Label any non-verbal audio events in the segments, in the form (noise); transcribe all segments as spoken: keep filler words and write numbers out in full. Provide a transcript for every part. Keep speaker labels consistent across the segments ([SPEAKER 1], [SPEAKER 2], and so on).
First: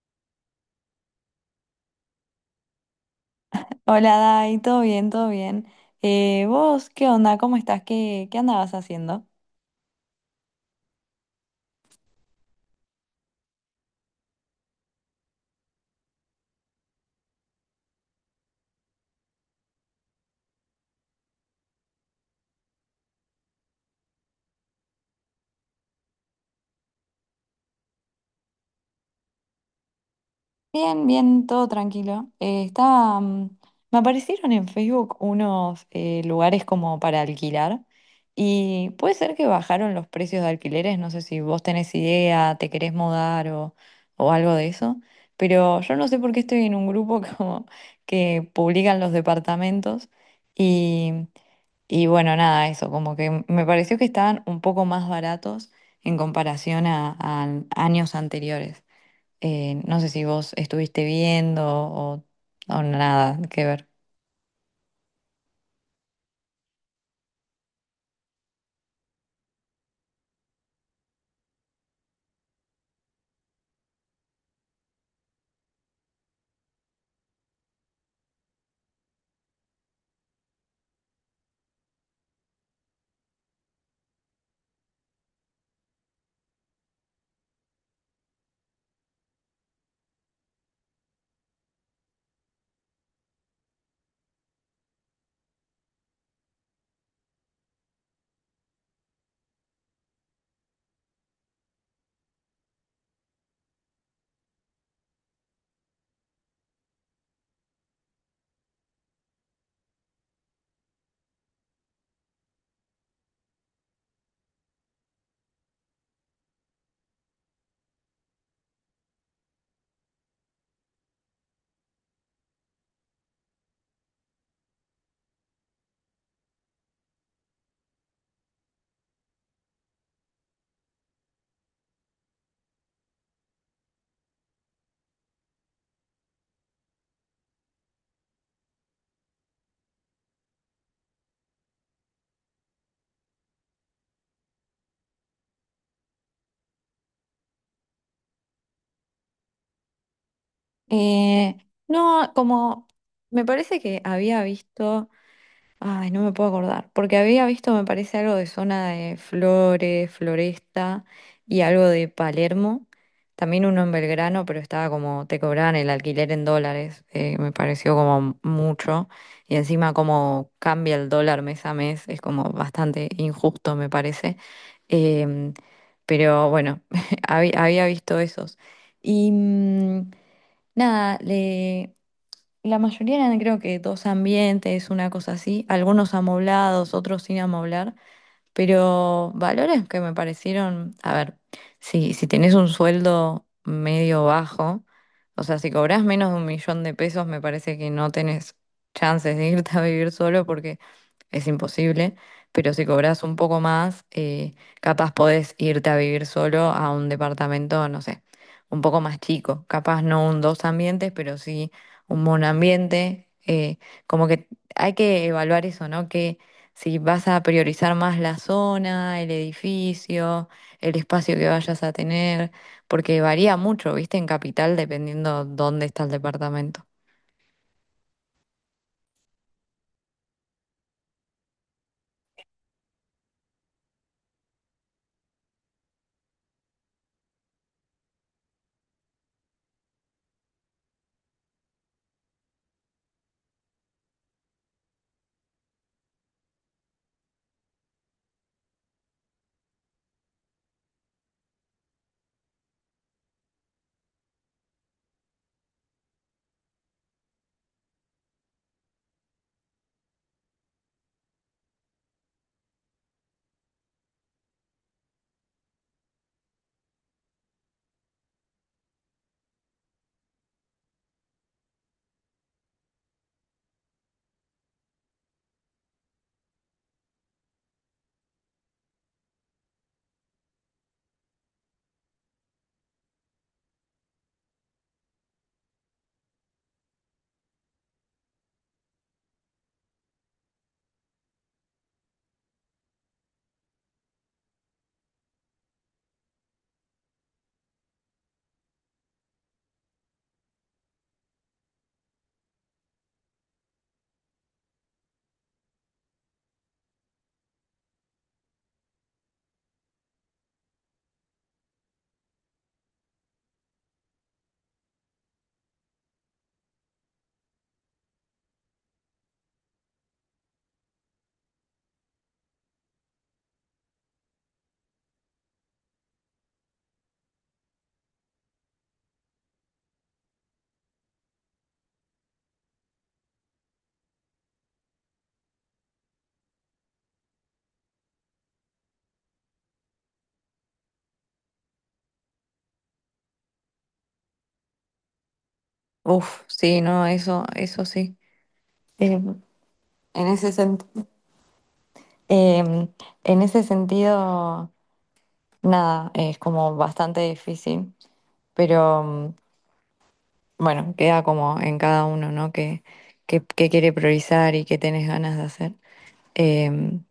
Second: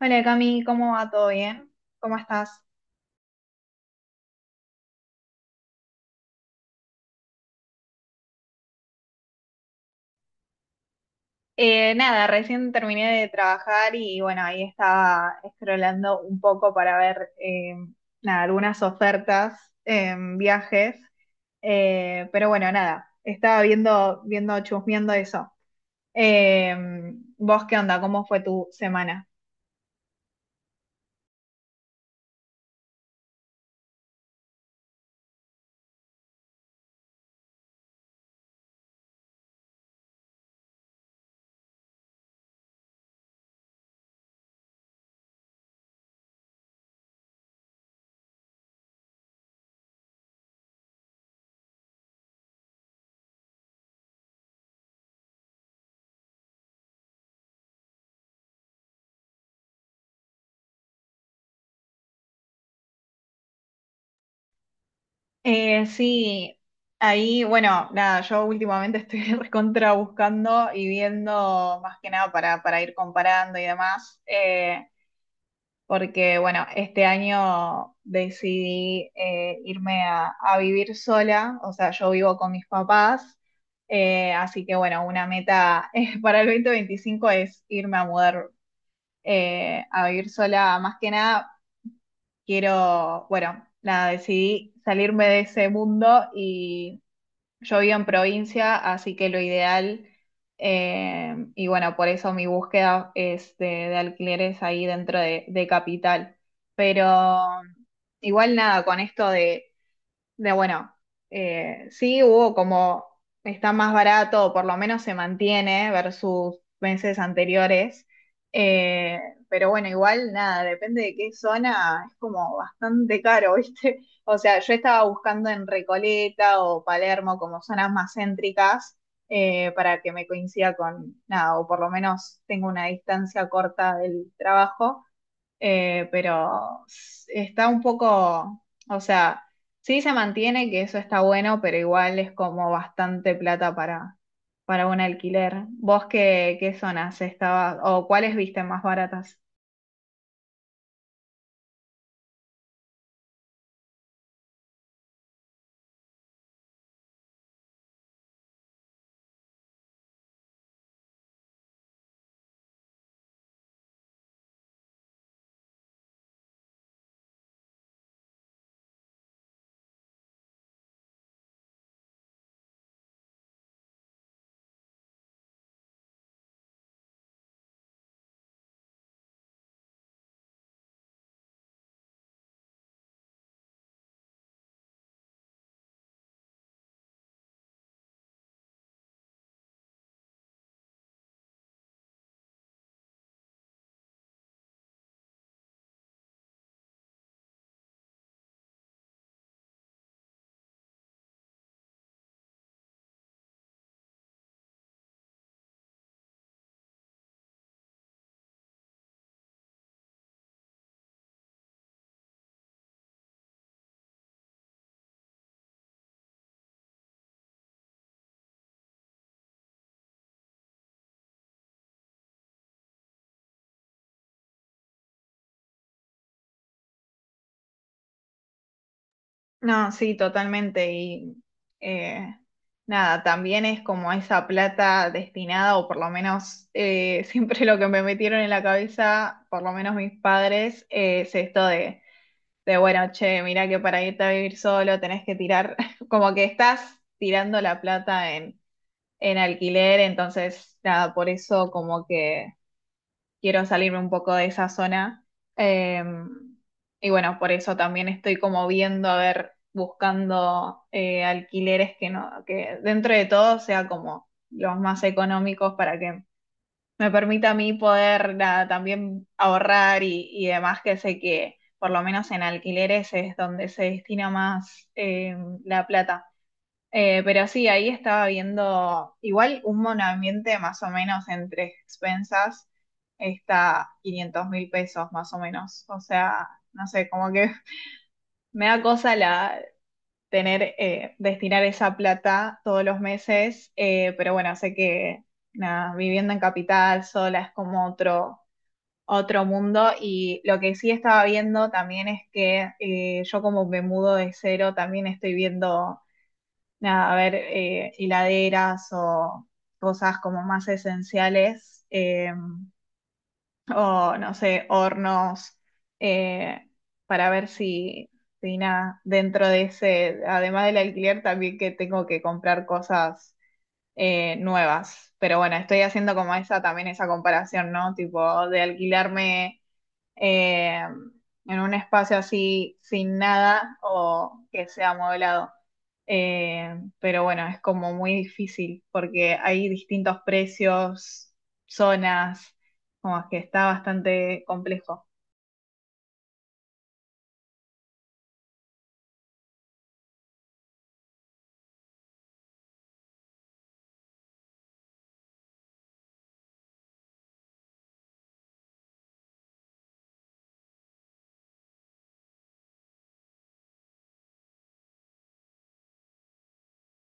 [SPEAKER 1] Hola Cami, ¿cómo va? ¿Todo bien? ¿Cómo estás?
[SPEAKER 2] Hola, Dai, todo bien, todo bien. Eh, ¿vos qué onda? ¿Cómo estás? ¿Qué, qué andabas haciendo?
[SPEAKER 1] Eh, nada, recién terminé de trabajar y bueno, ahí estaba scrollando un poco para ver eh, nada, algunas ofertas en viajes. Eh, pero bueno, nada, estaba viendo, viendo, chusmeando eso. Eh, ¿Vos qué onda? ¿Cómo fue tu semana?
[SPEAKER 2] Bien, bien, todo tranquilo. Eh, estaba, mm, me aparecieron en Facebook unos eh, lugares como para alquilar y puede ser que bajaron los precios de alquileres, no sé si vos tenés idea, te querés mudar o, o, algo de eso, pero yo no sé por qué estoy en un grupo (laughs) como que publican los departamentos. Y bueno, nada, eso, como que me pareció que estaban un poco más baratos en comparación a, a, años anteriores. Eh, no sé si vos estuviste viendo o, o nada que ver.
[SPEAKER 1] Eh, sí, ahí, bueno, nada, yo últimamente estoy (laughs) recontra buscando y viendo más que nada para, para ir comparando y demás. Eh, porque bueno, este año decidí eh, irme a, a vivir sola, o sea, yo vivo con mis papás, eh, así que bueno, una meta (laughs) eh, para el dos mil veinticinco es irme a mudar eh, a vivir sola, más que nada quiero, bueno, nada, decidí salirme de ese mundo y yo vivo en provincia, así que lo ideal, eh, y bueno, por eso mi búsqueda es de, de alquileres ahí dentro de, de capital. Pero igual nada, con esto de, de bueno, eh, sí hubo como está más barato, o por lo menos se mantiene versus meses anteriores. eh, pero bueno, igual nada, depende de qué zona, es como bastante caro, (laughs) ¿viste? O sea, yo estaba buscando en Recoleta o Palermo como zonas más céntricas, eh, para que me coincida con nada, o por lo menos tengo una distancia corta del trabajo. Eh, pero s- está un poco, o sea, sí se mantiene, que eso está bueno, pero igual es como bastante plata para, para un alquiler. ¿Vos qué, qué zonas estabas o cuáles viste más baratas?
[SPEAKER 2] Eh, no, como me parece que había visto. Ay, no me puedo acordar, porque había visto, me parece, algo de zona de Flores, Floresta y algo de Palermo. También uno en Belgrano, pero estaba como, te cobraban el alquiler en dólares, eh, me pareció como mucho. Y encima como cambia el dólar mes a mes, es como bastante injusto, me parece. Em, pero bueno, (laughs) habí- había visto esos. Y mm, nada, le... La mayoría eran creo que dos ambientes, una cosa así, algunos amoblados, otros sin amoblar, pero valores que me parecieron, a ver, si, si tenés un sueldo medio bajo, o sea, si cobrás menos de un millón de pesos, me parece que no tenés chances de irte a vivir solo porque es imposible. Pero si cobras un poco más, eh, capaz podés irte a vivir solo a un departamento, no sé, un poco más chico. Capaz no un dos ambientes, pero sí un monoambiente. eh, como que hay que evaluar eso, ¿no? Si vas a priorizar más la zona, el edificio, el espacio que vayas a tener, porque varía mucho, viste, en capital dependiendo dónde está el departamento.
[SPEAKER 1] No, sí, totalmente. Y eh, nada, también es como esa plata destinada, o por lo menos eh, (laughs) siempre lo que me metieron en la cabeza, por lo menos mis padres, eh, es esto de. De bueno, che, mira que para irte a vivir solo tenés que tirar, (laughs) como que estás tirando la plata en, en alquiler, entonces nada, por eso como que quiero salirme un poco de esa zona. Eh, y bueno, por eso también estoy como viendo, a ver, buscando eh, alquileres que no, que dentro de todo sea como los más económicos para que me permite a mí poder nada, también ahorrar y, y demás, que sé que por lo menos en alquileres es donde se destina más eh, la plata. Eh, pero sí, ahí estaba viendo igual un monoambiente más o menos entre expensas está quinientos mil pesos más o menos. O sea, no sé, como que (laughs) me da cosa la tener, eh, destinar esa plata todos los meses, eh, pero bueno, sé que nada, viviendo en capital sola es como otro, otro mundo. Y lo que sí estaba viendo también es que eh, yo como me mudo de cero, también estoy viendo, nada, a ver, eh, hiladeras o cosas como más esenciales, eh, o no sé, hornos, eh, para ver si, si nada, dentro de ese, además del alquiler, también que tengo que comprar cosas eh, nuevas. Pero bueno, estoy haciendo como esa también esa comparación, ¿no? Tipo, de alquilarme eh, en un espacio así sin nada o que sea amueblado. Eh, pero bueno, es como muy difícil porque hay distintos precios, zonas, como que está bastante complejo.
[SPEAKER 2] Uf, sí, no, eso, eso sí. Eh, en ese sentido, en ese sentido, nada, es como bastante difícil, pero mm, bueno, queda como en cada uno, ¿no? Que, que, que quiere priorizar y qué tenés ganas de hacer. Em,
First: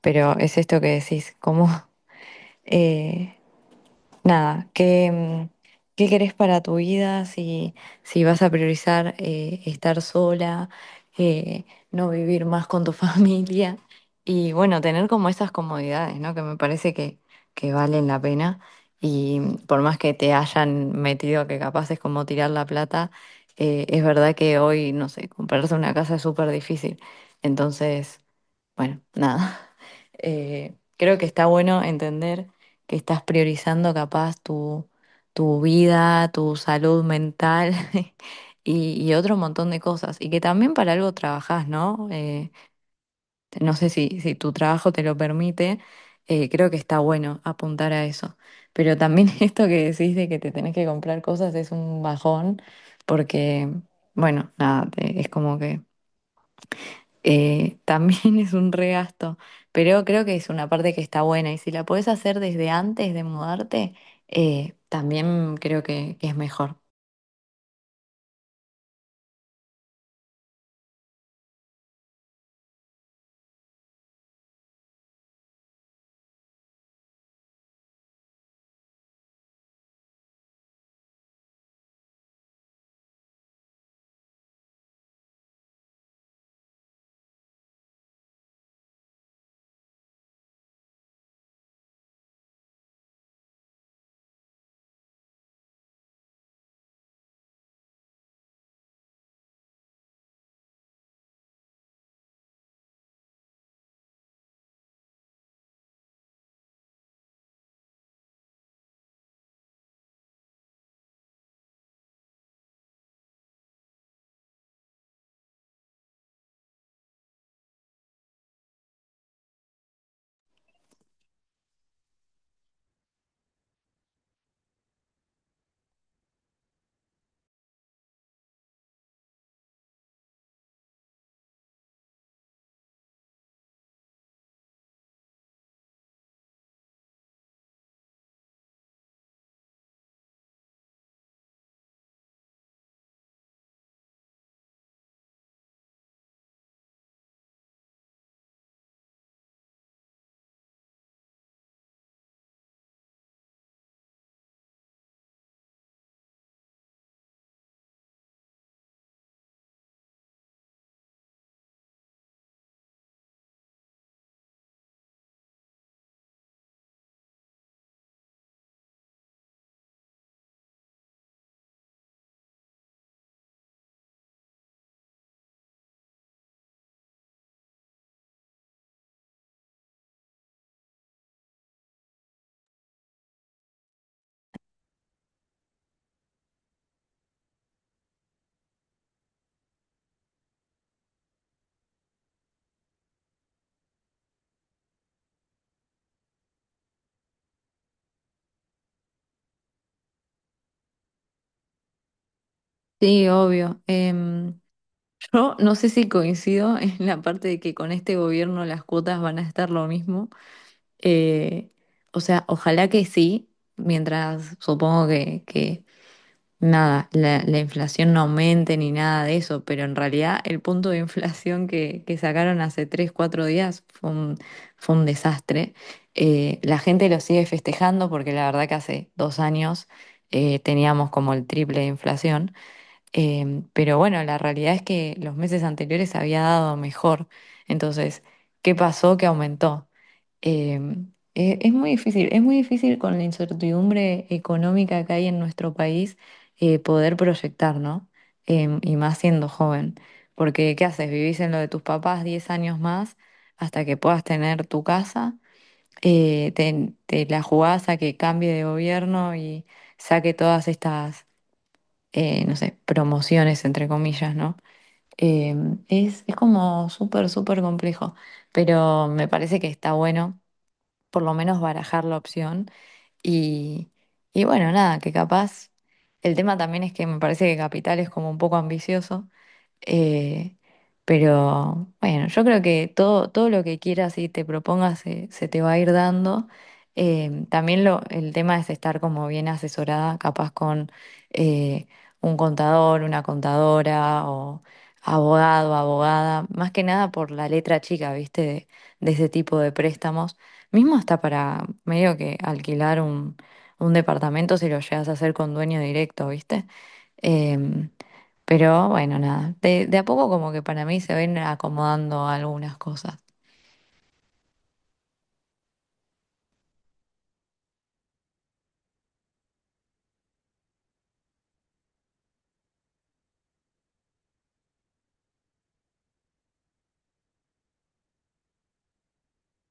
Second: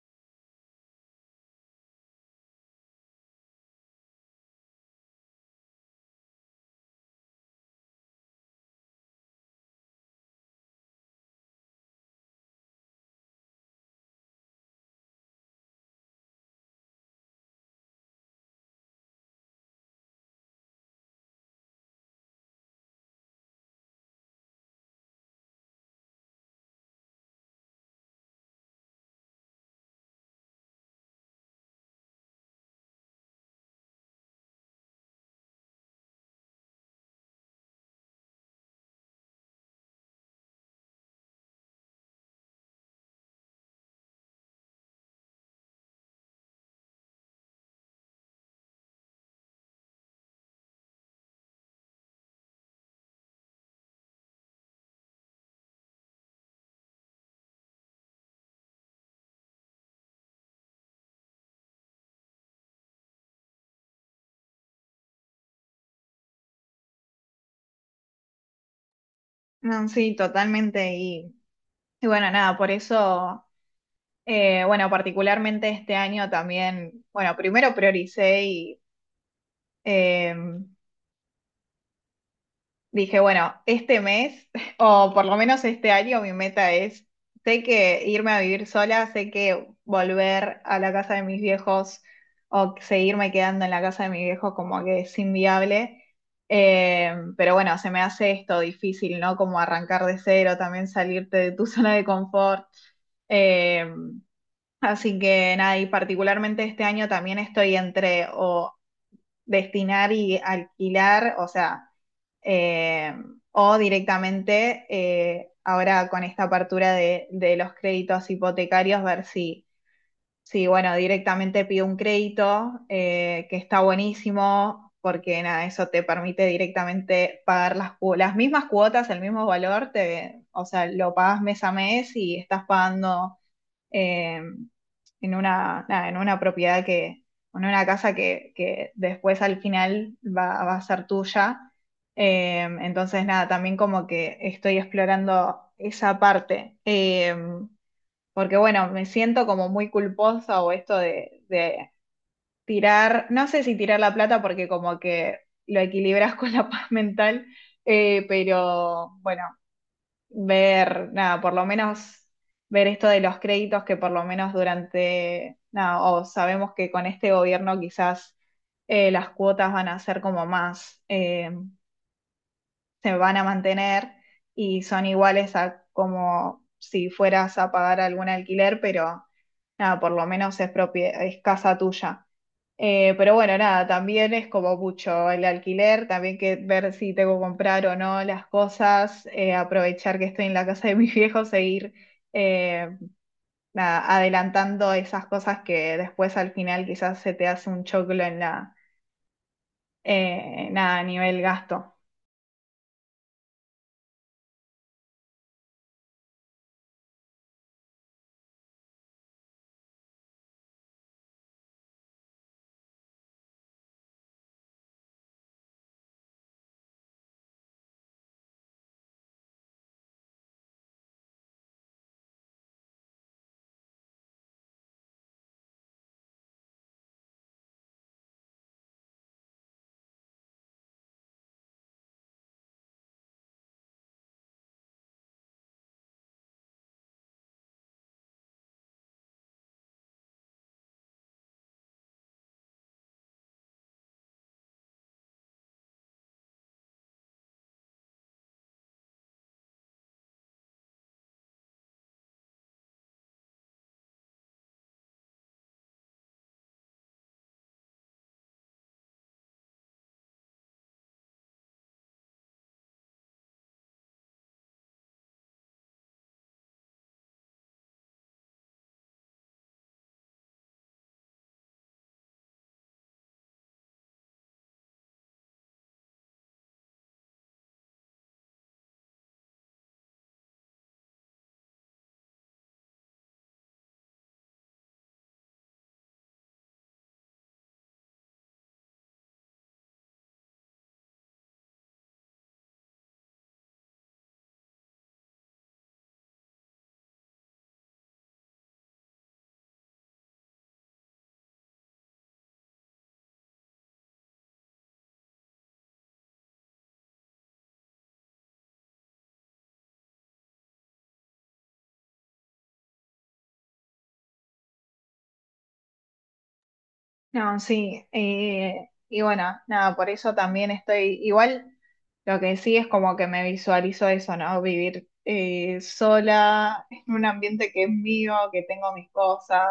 [SPEAKER 2] pero es esto que decís, como (laughs) eh, nada, ¿qué, mm, qué querés para tu vida? Si, si vas a priorizar eh, estar sola, eh, no vivir más con tu (laughs) familia y bueno, tener como esas comodidades, ¿no? Que me parece que, que valen la pena y mm, por más que te hayan metido que capaz es como tirar la plata, eh, es verdad que hoy, no sé, comprarse una casa es súper difícil. Entonces... Bueno, nada. (laughs) Eh, creo que está bueno entender que estás priorizando capaz tu, tu vida, tu salud mental (laughs) y, y otro montón de cosas. Y que también para algo trabajás, ¿no? Eh, no sé si, si tu trabajo te lo permite, eh, creo que está bueno apuntar a eso. Pero también (laughs) esto que decís de que te tenés que comprar cosas es un bajón porque, bueno, nada, te- es como que eh, también (laughs) es un regasto, pero creo que es una parte que está buena y si la podés hacer desde antes de mudarte, eh, también creo que, que es mejor.
[SPEAKER 1] No, sí, totalmente. Y, y bueno, nada, por eso, eh, bueno, particularmente este año también, bueno, primero prioricé y... Dije, bueno, este mes, (laughs) o por lo menos este año, mi meta es, sé que irme a vivir sola, sé que volver a la casa de mis viejos o seguirme quedando en la casa de mis viejos como que es inviable. Eh, pero bueno, se me hace esto difícil, ¿no? Como arrancar de cero, también salirte de tu (laughs) zona de confort. Eh, Así que nada, y particularmente este año también estoy entre o destinar y alquilar, o sea, eh, o directamente eh, ahora con esta apertura de, de, los créditos hipotecarios, ver si, si bueno, directamente pido un crédito, eh, que está buenísimo, porque nada, eso te permite directamente pagar las, cu- las mismas cuotas, el mismo valor, te, o sea, lo pagas mes a mes y estás pagando eh, en una, nada, en una propiedad que, en una casa que, que después al final va, va a ser tuya. Eh, entonces, nada, también como que estoy explorando esa parte. Eh, porque bueno, me siento como muy culposa o esto de, de tirar, no sé si tirar la plata porque como que lo equilibras (laughs) con la paz mental, eh, pero bueno, ver, nada, por lo menos ver esto de los créditos que por lo menos durante, nada, o sabemos que con este gobierno quizás eh, las cuotas van a ser como más, eh, se van a mantener y son iguales a como si fueras a pagar algún alquiler, pero nada, por lo menos es propie- es casa tuya. Eh, pero bueno, nada, también es como mucho el alquiler, también que ver si tengo que comprar o no las cosas, eh, aprovechar que estoy en la casa de mis viejos e ir eh, nada, adelantando esas cosas que después al final quizás se te hace un choclo en la, eh, nada, a nivel gasto.
[SPEAKER 2] Sí, obvio. Em, yo no sé si coincido en la parte de que con este gobierno las cuotas van a estar lo mismo. Eh, o sea, ojalá que sí, mientras supongo que, que nada, la, la inflación no aumente ni nada de eso, pero en realidad el punto de inflación que, que sacaron hace tres cuatro días fue un, fue un, desastre. Eh, la gente lo sigue festejando porque la verdad que hace dos años eh, teníamos como el triple de inflación. Em, pero bueno, la realidad es que los meses anteriores había dado mejor. Entonces, ¿qué pasó que aumentó? Em, e- es, muy difícil, es muy difícil con la incertidumbre económica que hay en nuestro país eh, poder proyectar, ¿no? Em, y más siendo joven. Porque, ¿qué haces? Vivís en lo de tus papás diez años más hasta que puedas tener tu casa. Eh, te, te la jugás a que cambie de gobierno y saque todas estas eh, no sé, promociones, entre comillas, ¿no? Eh, es, es como súper, súper complejo, pero me parece que está bueno por lo menos barajar la opción y, y bueno, nada, que capaz, el tema también es que me parece que Capital es como un poco ambicioso eh, pero bueno, yo creo que todo, todo lo que quieras y te propongas se, se te va a ir dando. Eh, también lo, el tema es estar como bien asesorada, capaz con eh, un contador, una contadora o abogado, abogada, más que nada por la letra chica, ¿viste? De, de ese tipo de préstamos. Mismo hasta para medio que alquilar un, un departamento si lo llegas a hacer con dueño directo, ¿viste? Em, pero bueno, nada, de, de a poco como que para mí se ven acomodando algunas cosas.
[SPEAKER 1] No, sí, eh, y bueno, nada, por eso también estoy, igual lo que sí es como que me visualizo eso, ¿no? Vivir eh, sola en un ambiente que es mío, que tengo mis cosas,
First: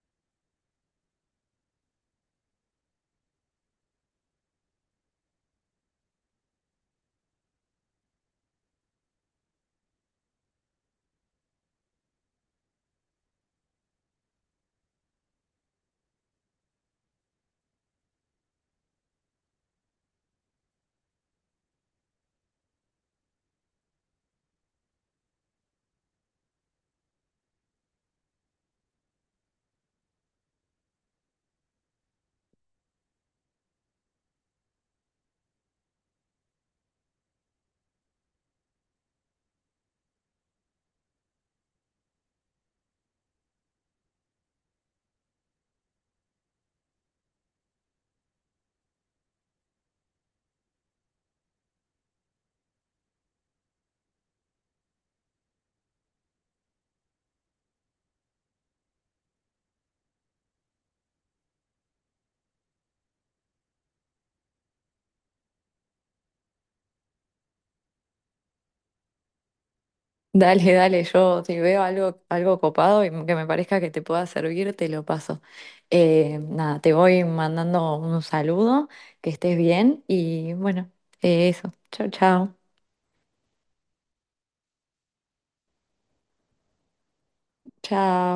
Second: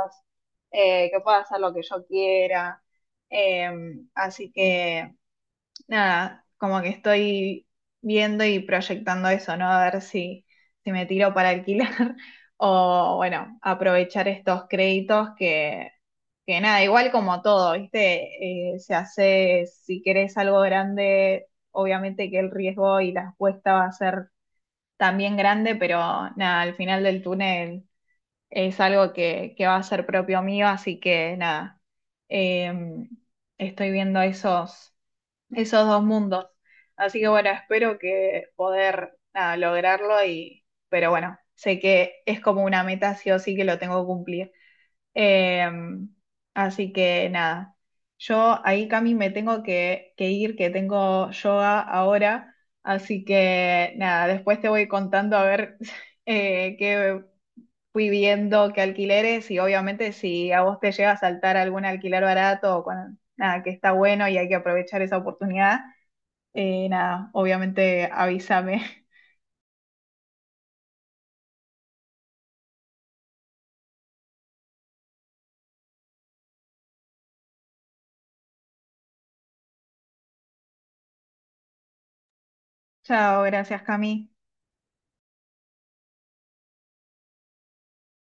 [SPEAKER 1] eh, que puedo hacer lo que yo quiera. eh, Así que nada, como que estoy viendo y proyectando eso, ¿no? A ver si, si me tiro para alquilar (laughs) o bueno, aprovechar estos créditos que nada, igual como todo, ¿viste? Eh, se hace, si querés algo grande, obviamente que el riesgo y la apuesta va a ser también grande, pero nada, al final del túnel es algo que, que va a ser propio mío, así que nada, eh, estoy viendo esos, esos dos mundos. Así que bueno, espero que poder nada, lograrlo y, pero bueno, sé que es como una meta sí o sí que lo tengo que cumplir. Eh, Así que nada, yo ahí, Cami, me tengo que, que ir, que tengo yoga ahora, así que nada, después te voy contando a ver (laughs) eh, qué fui viendo, qué alquileres y obviamente si a vos te llega a saltar algún alquiler barato o cuando, nada, que está bueno y hay que aprovechar esa oportunidad, eh, nada, obviamente avísame. (laughs)
[SPEAKER 2] Dale, dale, yo si veo algo, algo copado y que me parezca que te pueda servir, te lo paso. Eh, nada, te voy mandando un saludo, que estés bien y bueno, eh, eso. Chao, chao.
[SPEAKER 1] Chao, gracias, Cami.
[SPEAKER 2] Chao.